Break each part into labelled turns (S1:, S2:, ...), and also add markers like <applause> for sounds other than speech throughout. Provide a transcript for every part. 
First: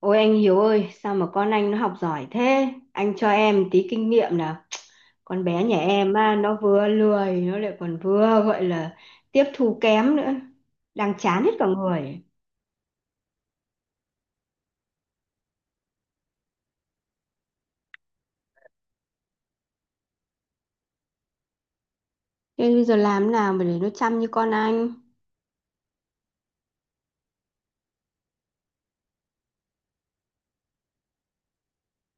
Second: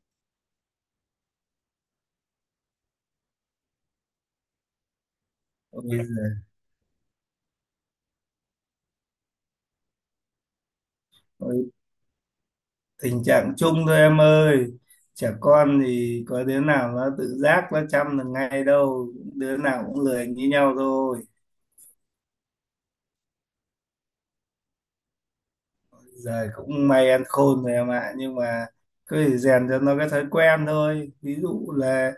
S1: Ôi anh Hiếu ơi, sao mà con anh nó học giỏi thế? Anh cho em tí kinh nghiệm nào. Con bé nhà
S2: Ok. Ôi,
S1: em
S2: dạ.
S1: á, nó vừa lười, nó lại còn vừa gọi là tiếp thu kém nữa. Đang chán hết
S2: Giời,
S1: cả người.
S2: tình trạng chung thôi em ơi. Trẻ con thì có đứa nào nó tự giác nó chăm được ngay đâu, đứa nào cũng lười như nhau thôi.
S1: Thế bây giờ làm thế nào mà để nó chăm như con anh?
S2: Giờ cũng may ăn khôn rồi em ạ, nhưng mà cứ phải rèn cho nó cái thói quen thôi. Ví dụ là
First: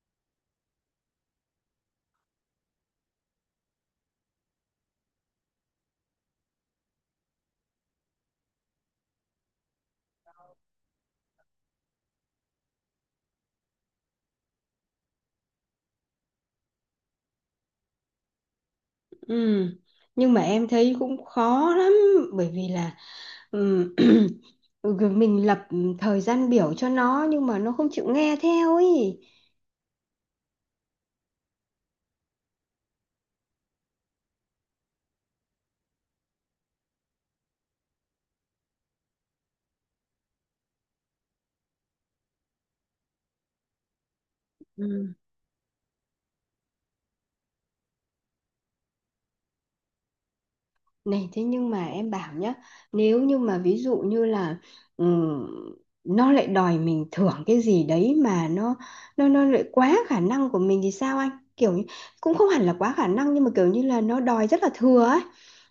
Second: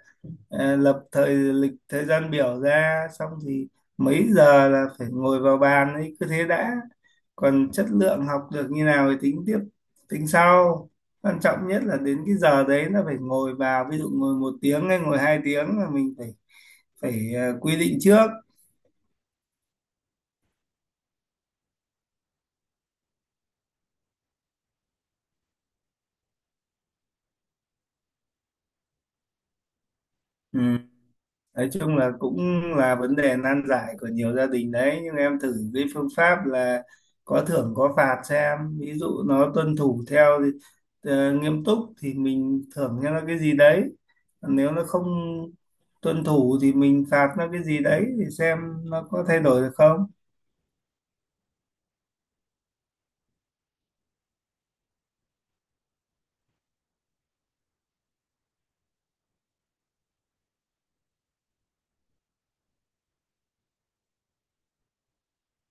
S2: lập thời lịch thời gian biểu ra, xong thì mấy giờ là phải ngồi vào bàn ấy, cứ thế đã. Còn chất lượng học được như nào thì tính tiếp, tính sau. Quan trọng nhất là đến cái giờ đấy là phải ngồi vào, ví dụ ngồi 1 tiếng hay ngồi 2 tiếng là mình phải phải ờ, quy định trước.
S1: Ừ, nhưng mà em thấy cũng khó lắm. Bởi vì là ừm, <clears throat> mình lập thời gian biểu cho nó nhưng mà nó không chịu nghe theo ấy.
S2: Ừ. Nói chung là cũng là vấn đề nan giải của nhiều gia đình đấy, nhưng em thử cái phương pháp là có thưởng có phạt xem. Ví dụ nó tuân thủ theo thì nghiêm túc, thì mình thưởng cho nó cái gì đấy. Còn nếu nó không tuân thủ thì mình phạt nó cái gì đấy, thì xem nó có thay đổi được không.
S1: Này thế nhưng mà em bảo nhá, nếu như mà ví dụ như là ừm, nó lại đòi mình thưởng cái gì đấy mà nó lại quá khả năng của mình thì sao anh? Kiểu như, cũng không hẳn là quá khả năng nhưng mà kiểu như là nó đòi rất là thừa ấy.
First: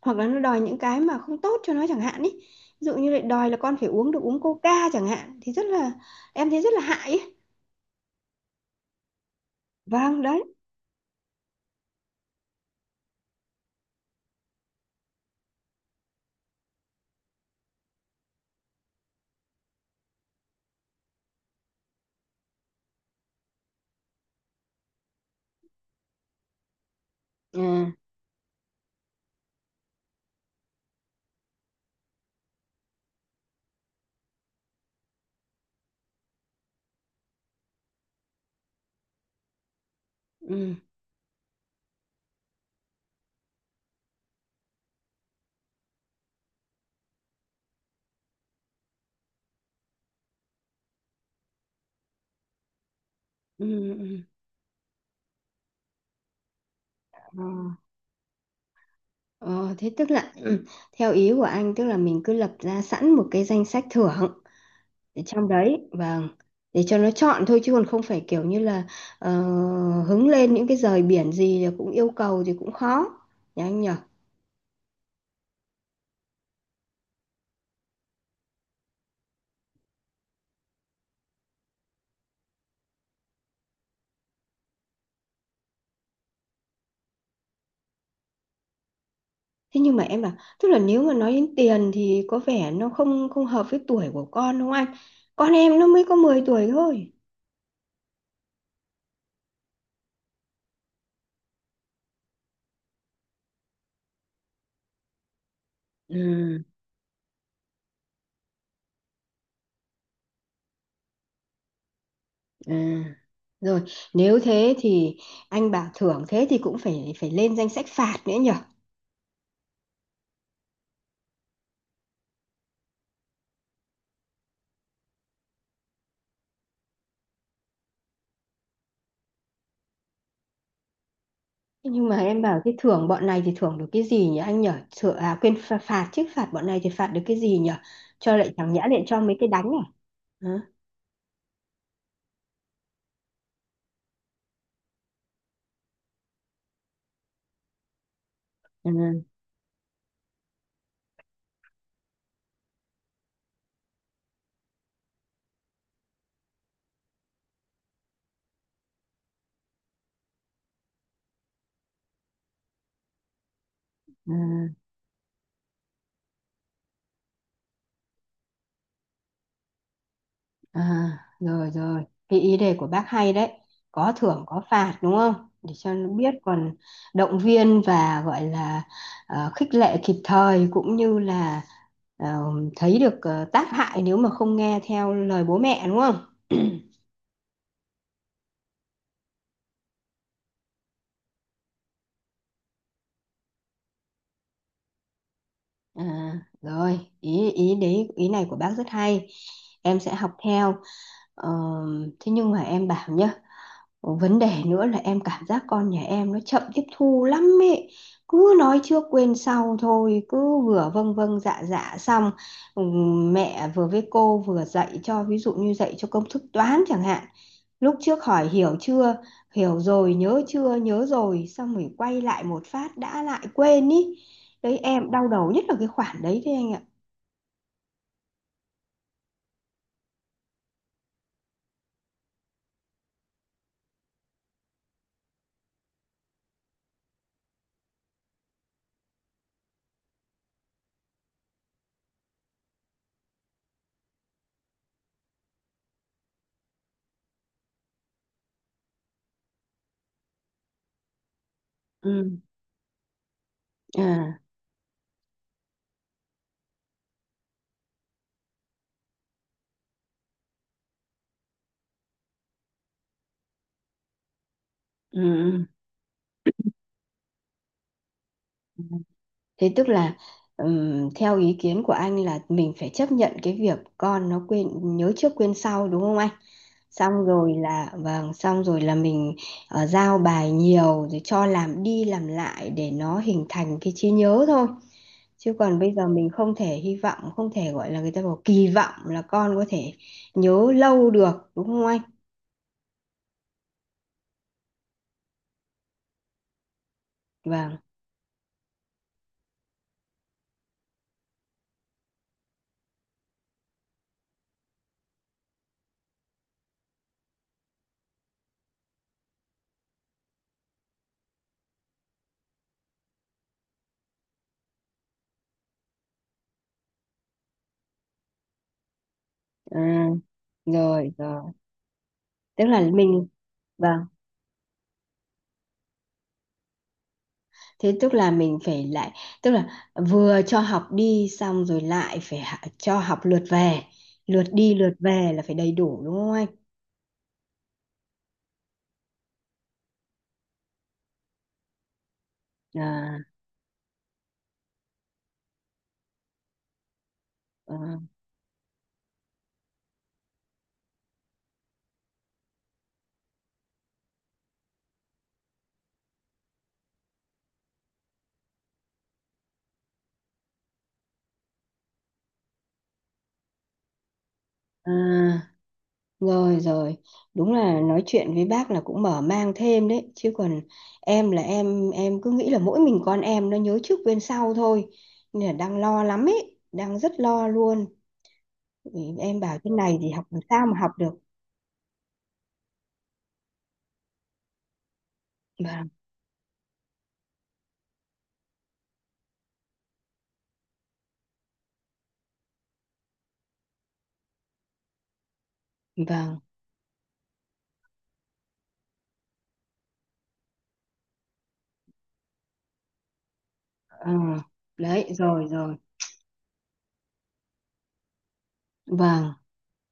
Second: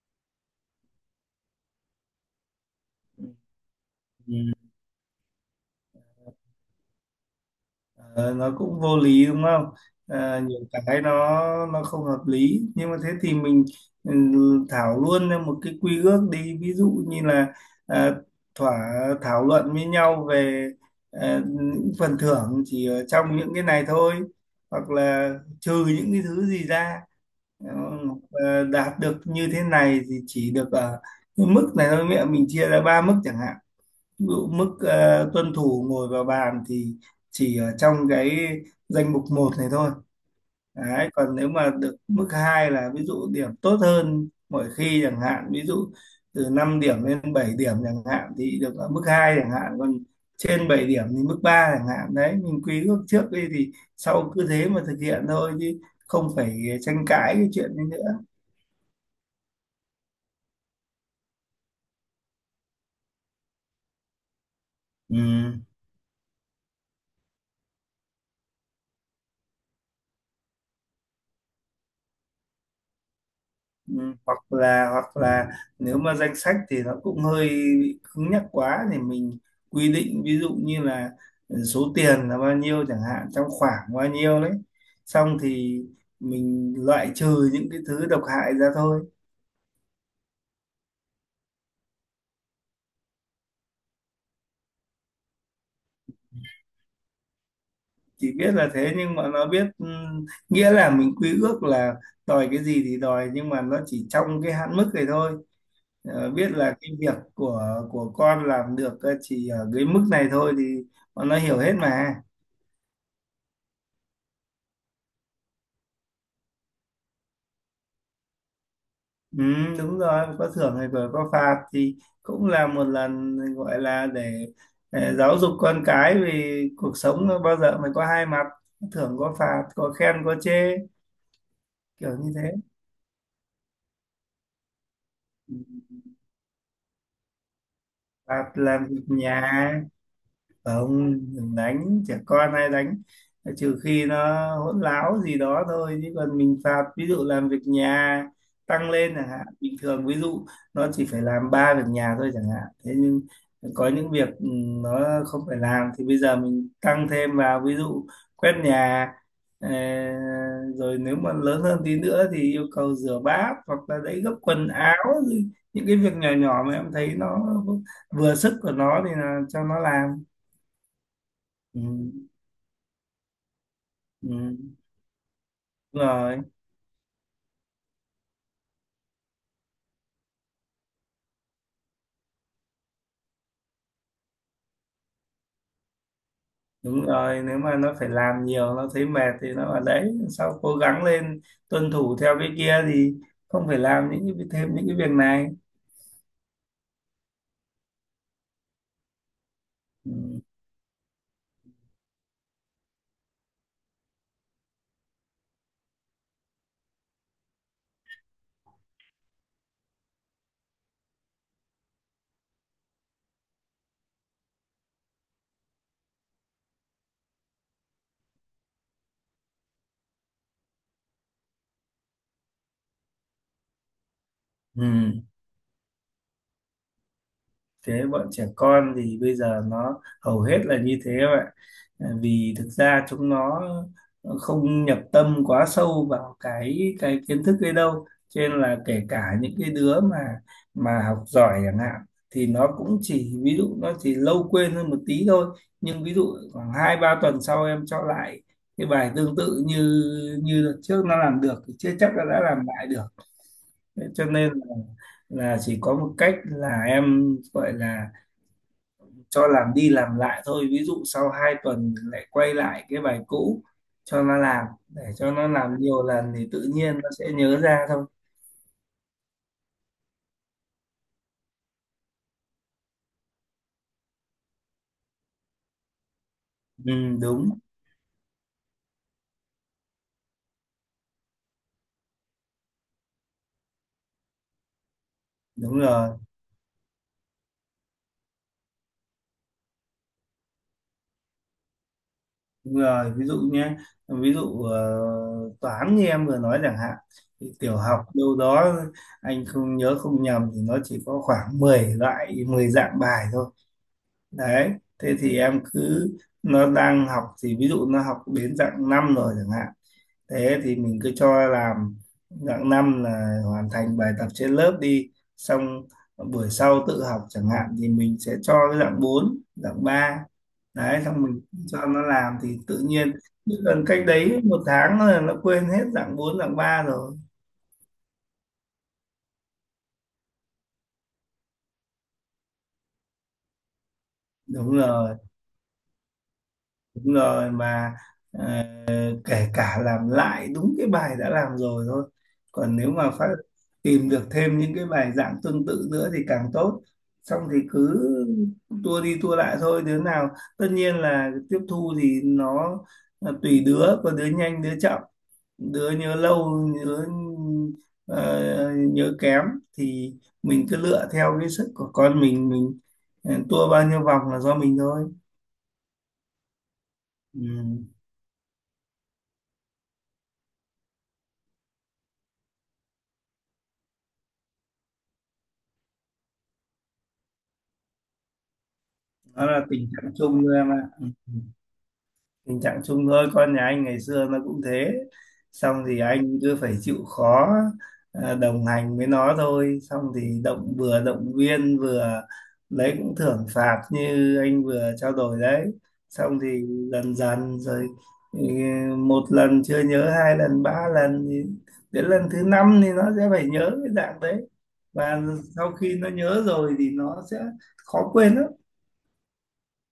S1: Hoặc là nó đòi những cái mà không tốt cho nó chẳng hạn ý. Ví dụ như lại đòi là con phải uống được uống Coca chẳng hạn thì rất là em thấy rất là hại ý.
S2: Ờ, nó cũng vô lý đúng không?
S1: Vâng
S2: Ờ. Ừ.
S1: đấy.
S2: Nhiều cái nó không hợp lý, nhưng mà thế thì mình ừ, thảo luôn ra một cái quy ước đi, ví dụ như là à, thỏa thảo luận với nhau về những phần thưởng chỉ ở trong những cái này thôi, hoặc là trừ những cái thứ gì ra.
S1: Ừ.
S2: Ờ, đạt được như thế này thì chỉ được ở cái mức này thôi. Mẹ mình chia ra ba mức chẳng hạn. Ví dụ mức tuân thủ ngồi vào bàn thì chỉ ở trong cái danh mục một này thôi.
S1: Ừ.
S2: Đấy, còn nếu mà được mức 2 là ví dụ điểm tốt hơn mỗi khi chẳng hạn, ví dụ từ 5 điểm lên 7 điểm chẳng hạn thì được ở mức 2 chẳng hạn. Còn trên 7 điểm thì mức 3 chẳng hạn. Đấy, mình quy ước trước đi thì
S1: Ừ.
S2: sau cứ thế mà thực hiện thôi, chứ không phải tranh cãi
S1: Ừ.
S2: cái chuyện đấy nữa.
S1: Ờ, thế tức là ừ, theo ý của anh tức là mình cứ lập ra sẵn một cái danh sách thưởng để trong
S2: Ừ.
S1: đấy, vâng, để cho nó chọn thôi chứ còn không phải kiểu như là ờ, hứng lên những cái rời biển gì là cũng yêu cầu thì cũng khó nhỉ anh nhỉ.
S2: Ừ, hoặc là nếu mà danh sách thì nó cũng hơi bị cứng nhắc quá, thì mình quy định ví dụ như là số tiền là bao nhiêu chẳng hạn, trong khoảng bao nhiêu đấy, xong thì mình loại trừ những cái thứ độc hại ra thôi.
S1: Thế nhưng mà em bảo tức là nếu mà nói đến tiền thì có vẻ nó không không hợp với tuổi của con đúng không anh, con em nó mới có 10 tuổi thôi.
S2: Chỉ biết là thế, nhưng mà nó biết nghĩa là mình quy ước là đòi cái gì thì đòi, nhưng mà nó chỉ trong cái hạn mức này thôi. Ờ, biết
S1: Ừ,
S2: là cái việc của con làm được chỉ ở cái mức này thôi, thì bọn nó hiểu hết mà.
S1: à. Rồi nếu thế thì anh bảo thưởng thế thì cũng phải phải lên danh sách phạt nữa nhỉ.
S2: Ừ, đúng rồi, có thưởng hay vừa có phạt thì cũng là một lần gọi là để giáo dục con cái, vì cuộc sống nó bao giờ mới có hai mặt, có thưởng có phạt, có khen có chê,
S1: Thế nhưng mà
S2: kiểu như
S1: em
S2: thế.
S1: bảo cái thưởng bọn này thì thưởng được cái gì nhỉ anh nhở? Thưởng à, quên, phạt, phạt chứ, phạt bọn này thì phạt được cái gì nhở? Cho
S2: Phạt
S1: lại chẳng nhẽ
S2: làm
S1: lại
S2: việc
S1: cho mấy cái đánh
S2: nhà,
S1: à? Hả?
S2: không, đừng đánh trẻ con, hay đánh trừ khi nó hỗn láo gì đó thôi, chứ còn mình phạt ví dụ làm việc nhà tăng lên
S1: Ừ,
S2: chẳng hạn. Bình thường ví dụ nó chỉ phải làm ba việc nhà thôi chẳng hạn, thế nhưng có những việc nó không phải làm thì bây giờ mình tăng thêm vào, ví dụ quét nhà, ờ, rồi nếu mà lớn hơn tí nữa thì yêu cầu rửa bát, hoặc là đấy,
S1: ừ,
S2: gấp quần áo, những cái việc nhỏ nhỏ mà em thấy nó vừa sức của nó thì là cho nó làm.
S1: à, rồi
S2: Ừ.
S1: rồi, cái ý đề của bác hay đấy. Có thưởng
S2: Ừ,
S1: có phạt đúng không? Để cho
S2: đúng
S1: nó biết
S2: rồi,
S1: còn động viên và gọi là khích lệ kịp thời cũng như là ờ, thấy được tác hại nếu mà không nghe theo lời bố mẹ đúng không?
S2: đúng rồi, nếu mà nó phải làm nhiều nó thấy mệt thì nó ở đấy sau cố gắng lên, tuân thủ theo cái kia thì không phải làm những cái thêm những cái việc này.
S1: À, rồi ý ý đấy, ý này của bác rất hay, em sẽ học
S2: Ừ.
S1: theo. Ờ, thế nhưng mà em bảo nhá, vấn đề nữa là em cảm giác con nhà em nó chậm tiếp thu lắm ấy. Cứ nói trước quên sau thôi, cứ vừa vâng vâng dạ dạ xong mẹ vừa với cô vừa dạy cho ví dụ như dạy cho công thức toán chẳng hạn. Lúc trước hỏi hiểu chưa, hiểu rồi, nhớ chưa, nhớ rồi, xong rồi quay lại một phát đã lại quên ý. Đấy em
S2: Ừ,
S1: đau đầu nhất là cái khoản đấy đấy anh ạ.
S2: thế bọn trẻ con thì bây giờ nó hầu hết là như thế các bạn. À, vì thực ra chúng nó không nhập tâm quá sâu vào cái kiến thức ấy đâu, cho nên là kể cả những cái đứa mà học giỏi chẳng hạn thì nó cũng chỉ, ví dụ nó chỉ lâu quên hơn một tí thôi. Nhưng ví dụ khoảng 2-3 tuần sau em cho lại cái bài tương tự như như đợt trước nó làm được, thì chưa chắc là
S1: Ừ.
S2: đã làm lại được. Thế cho
S1: À,
S2: nên là chỉ có một cách là em gọi là cho làm đi làm lại thôi, ví dụ sau 2 tuần lại quay lại cái bài cũ cho nó làm, để
S1: ừ.
S2: cho nó làm nhiều lần thì tự nhiên nó sẽ nhớ ra thôi.
S1: Ừ. Thế tức là theo ý kiến của anh là mình phải chấp nhận cái việc con nó quên, nhớ trước quên sau đúng không anh?
S2: Ừ,
S1: Xong rồi
S2: đúng
S1: là vâng, xong rồi là mình giao bài nhiều rồi cho làm đi làm lại để nó hình thành cái trí nhớ thôi. Chứ còn
S2: đúng
S1: bây giờ
S2: rồi,
S1: mình không thể hy vọng, không thể gọi là người ta bảo kỳ vọng là con có thể nhớ lâu được đúng không anh?
S2: ví dụ nhé, ví dụ toán như em vừa nói chẳng hạn, thì tiểu
S1: Vâng.
S2: học đâu đó anh không nhớ không nhầm thì nó chỉ có khoảng 10 loại, 10 dạng bài thôi đấy. Thế thì em cứ, nó đang học thì ví dụ nó học đến dạng 5 rồi chẳng hạn, thế thì mình cứ cho làm dạng 5 là hoàn thành bài tập trên lớp đi, xong buổi sau tự học chẳng hạn thì mình sẽ cho cái dạng 4,
S1: Ừ,
S2: dạng 3. Đấy,
S1: rồi
S2: xong mình
S1: rồi,
S2: cho nó làm thì
S1: tức
S2: tự
S1: là
S2: nhiên,
S1: mình,
S2: chứ còn cách
S1: vâng,
S2: đấy 1 tháng là nó quên hết dạng 4, dạng ba rồi.
S1: thế tức là mình phải lại, tức là vừa cho học đi xong rồi lại phải cho học lượt về, lượt
S2: Đúng
S1: đi lượt
S2: rồi,
S1: về là phải đầy đủ đúng không anh?
S2: đúng rồi mà à, kể cả làm lại đúng cái bài đã làm rồi thôi, còn nếu mà
S1: À,
S2: phát tìm được thêm những cái bài giảng tương tự nữa thì càng tốt, xong thì
S1: à,
S2: cứ tua đi tua lại thôi. Đứa nào, tất nhiên là tiếp thu thì nó là tùy đứa, có đứa nhanh đứa chậm, đứa nhớ lâu, nhớ ờ, nhớ kém, thì mình cứ lựa theo cái sức của con mình. Tua bao nhiêu vòng là do mình
S1: à,
S2: thôi.
S1: rồi rồi,
S2: Ừ.
S1: đúng là nói chuyện với bác là cũng mở mang thêm đấy chứ còn em là em cứ nghĩ là mỗi mình con em nó nhớ trước quên sau thôi nên là đang lo lắm ấy, đang rất lo luôn. Ừ, em
S2: Đó
S1: bảo
S2: là
S1: thế
S2: tình
S1: này thì
S2: trạng
S1: học làm
S2: chung thôi
S1: sao
S2: em
S1: mà
S2: ạ.
S1: học được.
S2: Ừ, tình trạng chung thôi, con nhà anh ngày xưa nó cũng thế, xong
S1: Vâng
S2: thì anh cứ phải chịu khó đồng hành với nó thôi. Xong thì vừa động viên vừa lấy cũng thưởng phạt như anh vừa trao đổi đấy.
S1: vâng.
S2: Xong thì dần dần rồi, ừ, 1 lần chưa nhớ, 2 lần 3 lần thì đến lần thứ năm thì nó sẽ phải nhớ cái
S1: Ờ,
S2: dạng đấy.
S1: đấy
S2: Và
S1: rồi
S2: sau
S1: rồi,
S2: khi nó nhớ rồi thì nó sẽ khó quên lắm.
S1: vâng.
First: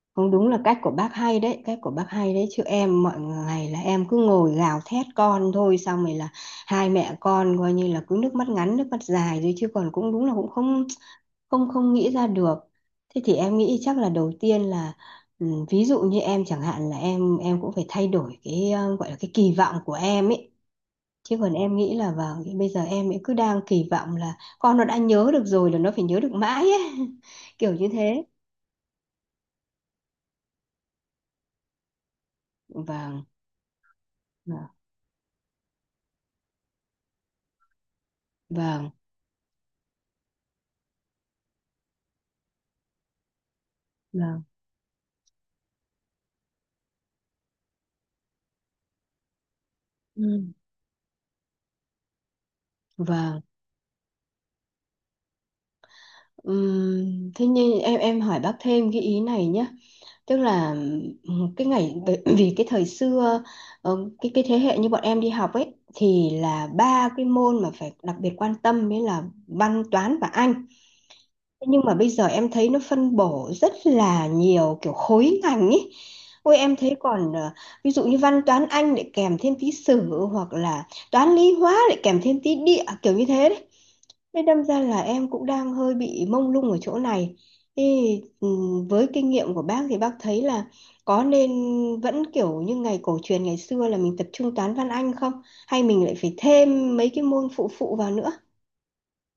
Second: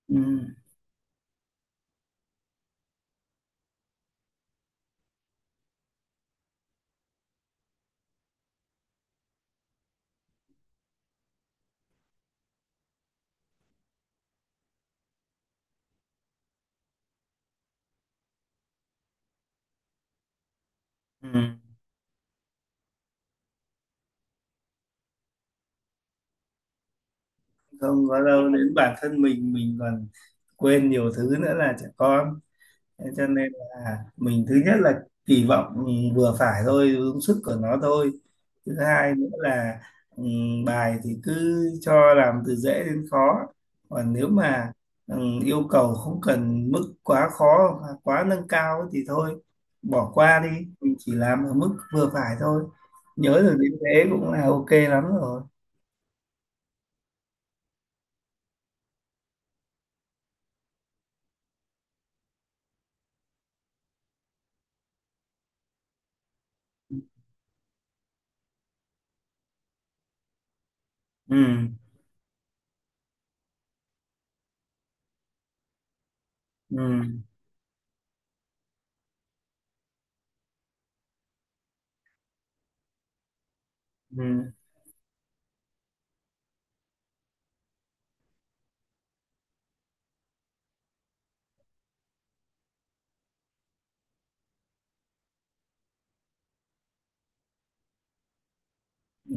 S2: Ừ.
S1: Không, đúng là cách của bác hay đấy, cách của bác hay đấy, chứ em mọi ngày là em cứ ngồi gào thét con thôi xong rồi là hai mẹ con coi như là cứ nước mắt ngắn nước mắt dài rồi, chứ còn cũng đúng là cũng không không không nghĩ ra được. Thế thì em nghĩ chắc là đầu tiên là ừ, ví dụ như em chẳng hạn là em cũng phải thay đổi cái gọi là cái kỳ vọng của em ấy. Chứ còn
S2: Ừ,
S1: em nghĩ là vào bây giờ em ấy cứ đang kỳ vọng là con nó đã nhớ được rồi là nó phải nhớ được mãi ấy. <laughs> Kiểu như
S2: không có
S1: thế.
S2: đâu, đến bản thân mình còn quên nhiều thứ nữa là trẻ con. Thế
S1: Vâng,
S2: cho nên là mình, thứ
S1: vâng,
S2: nhất là kỳ vọng vừa phải thôi, đúng sức của nó thôi. Thứ
S1: vâng.
S2: hai nữa là bài thì cứ cho làm từ dễ đến khó, còn nếu
S1: Vâng.
S2: mà yêu cầu không cần mức quá khó hoặc quá nâng cao thì thôi, bỏ qua
S1: Ừ.
S2: đi. Mình chỉ làm ở mức vừa phải thôi, nhớ
S1: Và
S2: được đến thế cũng là ok lắm rồi.
S1: thế nhưng em hỏi bác thêm cái ý này nhé, tức là cái ngày bởi vì cái thời xưa cái thế hệ như bọn em đi học ấy thì là ba cái môn mà phải đặc biệt quan tâm mới là văn, toán và Anh.
S2: Ừ.
S1: Thế nhưng mà bây giờ em thấy nó phân bổ rất là nhiều kiểu khối ngành ấy. Ôi em
S2: Ừ.
S1: thấy còn ví dụ như văn toán Anh lại kèm thêm tí sử hoặc là toán lý hóa lại kèm thêm tí địa kiểu như thế đấy.
S2: Ừ.
S1: Nên đâm ra là em cũng đang hơi bị mông lung ở chỗ này. Thì với kinh nghiệm của bác thì bác thấy là có nên vẫn kiểu như ngày cổ truyền ngày xưa là mình tập trung toán văn anh không? Hay mình lại phải thêm mấy cái môn phụ phụ vào nữa?
S2: Ừ,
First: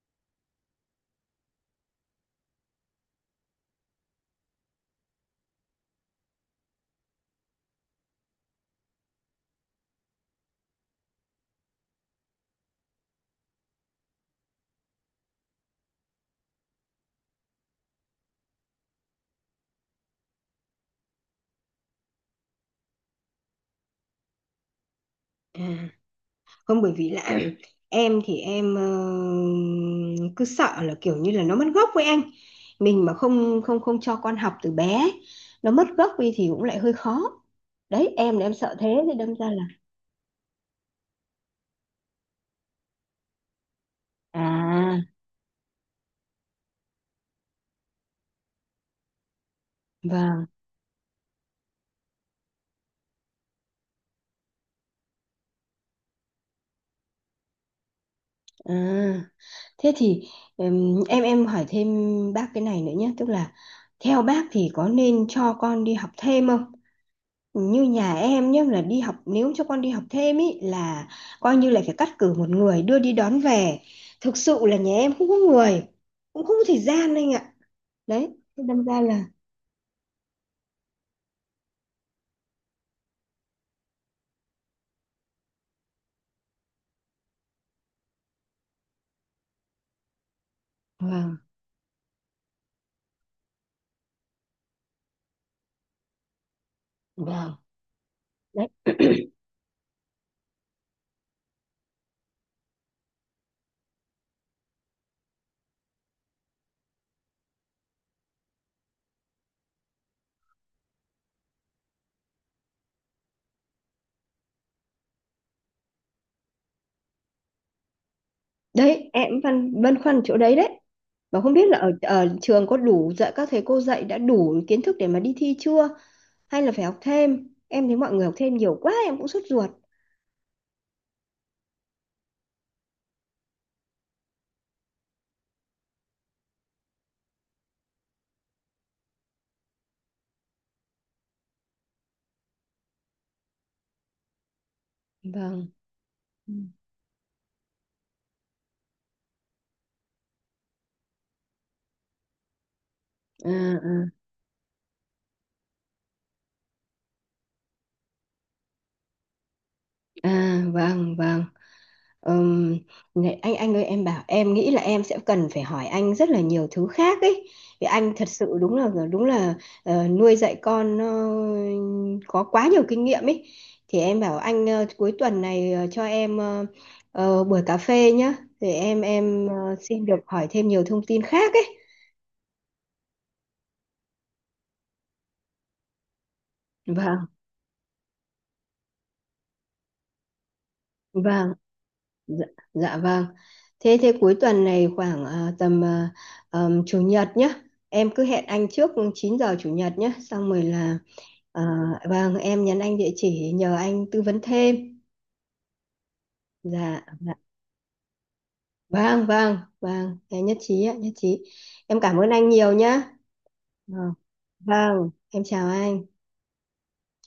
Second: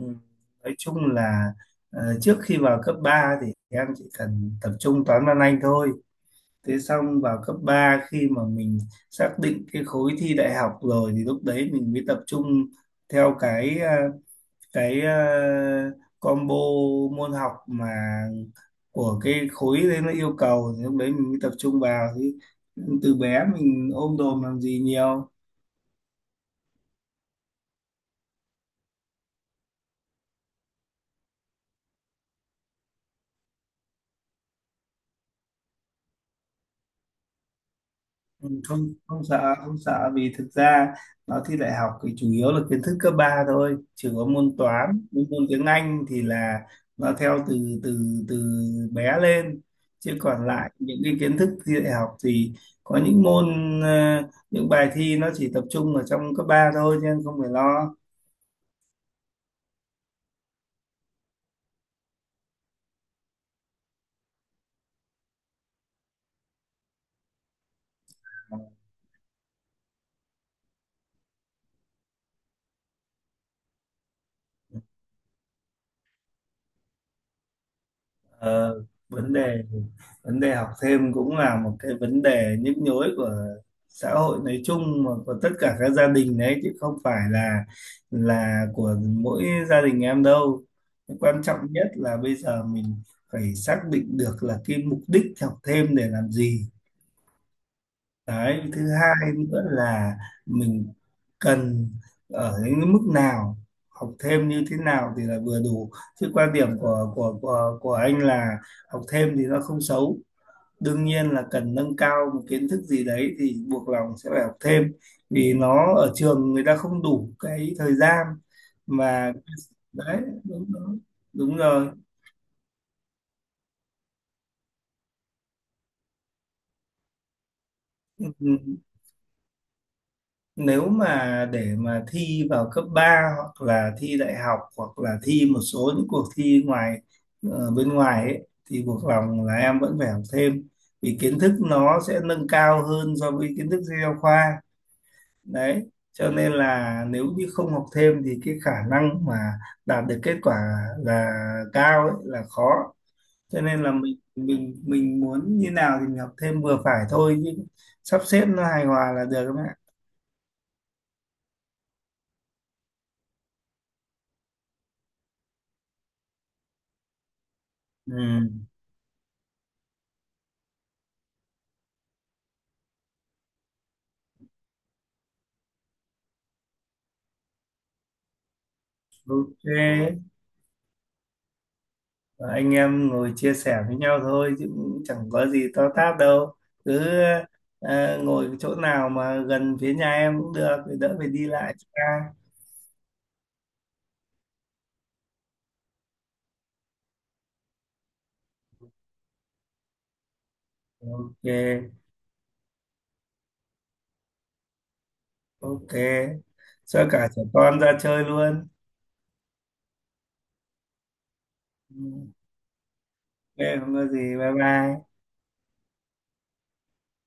S2: nói chung là trước khi vào cấp 3 thì em chỉ cần tập trung toán văn anh thôi. Thế xong vào cấp ba, khi mà mình xác định cái khối thi đại học rồi thì lúc đấy mình mới tập trung theo cái combo môn học mà của cái khối đấy nó yêu cầu, thì lúc đấy mình mới tập trung vào. Thì từ bé mình ôm đồm làm gì nhiều.
S1: À, không bởi vì là <clears throat> em thì em cứ sợ là kiểu như là nó mất gốc với anh, mình mà không không không cho con học từ bé, nó mất gốc đi thì cũng lại hơi khó. Đấy em là
S2: Ừ,
S1: em sợ
S2: không,
S1: thế thì
S2: không
S1: đâm ra
S2: sợ,
S1: là
S2: không sợ, vì thực ra nó thi đại học thì chủ yếu là kiến thức cấp 3 thôi, chỉ có môn
S1: à,
S2: toán với môn tiếng Anh thì là nó theo từ từ từ bé lên. Chứ
S1: vâng.
S2: còn lại những cái kiến thức thi đại học thì có những môn ờ, những bài thi nó chỉ tập trung ở trong cấp 3 thôi, nên không phải lo.
S1: À, thế thì em hỏi thêm bác cái này nữa nhé, tức là theo bác thì có nên cho con đi học thêm không? Như nhà em nhé là đi học, nếu cho con đi học thêm ý là coi như là phải cắt cử một người đưa đi đón về. Thực sự là nhà em không có người, cũng không có thời gian anh ạ. Đấy, thế
S2: Ờ,
S1: đâm ra là
S2: vấn đề, học thêm cũng là một cái vấn đề nhức nhối của xã hội nói chung, mà của tất cả các gia đình đấy, chứ không phải là của mỗi gia đình em đâu.
S1: vâng,
S2: Quan trọng nhất là bây giờ mình phải xác định được là cái mục đích học thêm để làm gì.
S1: vâng.
S2: Đấy,
S1: Đấy,
S2: thứ hai nữa là mình cần ở những mức nào, học thêm như thế nào thì là vừa đủ. Chứ quan điểm của anh là học thêm thì nó không xấu. Đương nhiên là cần nâng cao một kiến thức gì đấy thì buộc lòng sẽ phải học thêm, vì nó ở trường người ta không đủ cái thời gian
S1: đấy em
S2: mà.
S1: phân băn
S2: Đấy,
S1: khoăn chỗ đấy đấy.
S2: đúng rồi,
S1: Và không
S2: đúng
S1: biết là ở
S2: rồi.
S1: ở trường có đủ dạy các thầy cô dạy đã đủ kiến thức để mà đi thi chưa? Hay là phải học thêm, em thấy mọi người học thêm
S2: Ừ,
S1: nhiều quá em cũng sốt ruột.
S2: nếu mà để mà thi vào cấp ba, hoặc là thi đại học, hoặc là thi một số những cuộc thi ngoài, bên ngoài ấy, thì buộc lòng là em vẫn phải học thêm, vì kiến thức nó sẽ nâng cao hơn so với kiến thức sách giáo khoa.
S1: Vâng.
S2: Đấy cho nên
S1: Ừ.
S2: là nếu như không học thêm thì cái khả năng mà đạt được kết quả là cao ấy, là khó.
S1: À,
S2: Cho nên là
S1: à,
S2: mình muốn như nào thì mình học thêm vừa phải thôi, chứ sắp xếp nó hài hòa là được các bạn.
S1: à, vâng vâng. Ừm, này, anh ơi em bảo em nghĩ là em sẽ cần phải hỏi anh rất là nhiều thứ khác ấy vì anh thật
S2: Ừ.
S1: sự đúng là nuôi dạy con nó có quá nhiều kinh nghiệm ấy. Thì em bảo anh cuối tuần này cho em buổi cà phê nhá, thì em em
S2: Ok,
S1: ờ, xin được hỏi thêm nhiều thông tin khác ấy.
S2: anh em ngồi chia sẻ với nhau thôi chứ cũng chẳng có gì to tát đâu. Cứ
S1: Vâng
S2: ngồi chỗ nào mà gần phía nhà em cũng được, để đỡ phải đi
S1: vâng.
S2: lại xa.
S1: Dạ, dạ vâng. Thế thế cuối tuần này khoảng à, tầm à, chủ nhật nhé. Em cứ hẹn anh trước 9 giờ chủ nhật nhé. Xong rồi là
S2: Ok,
S1: à, vâng em nhắn anh địa chỉ nhờ anh tư vấn thêm.
S2: ok.
S1: Dạ,
S2: Cho cả
S1: dạ.
S2: trẻ con ra chơi luôn.
S1: Vâng, vâng, vâng. Em nhất trí ạ, nhất trí.
S2: Ừ,
S1: Em cảm ơn anh nhiều nhé.
S2: ok, không có
S1: Vâng,
S2: gì. Bye
S1: vâng.
S2: bye.
S1: Em chào anh.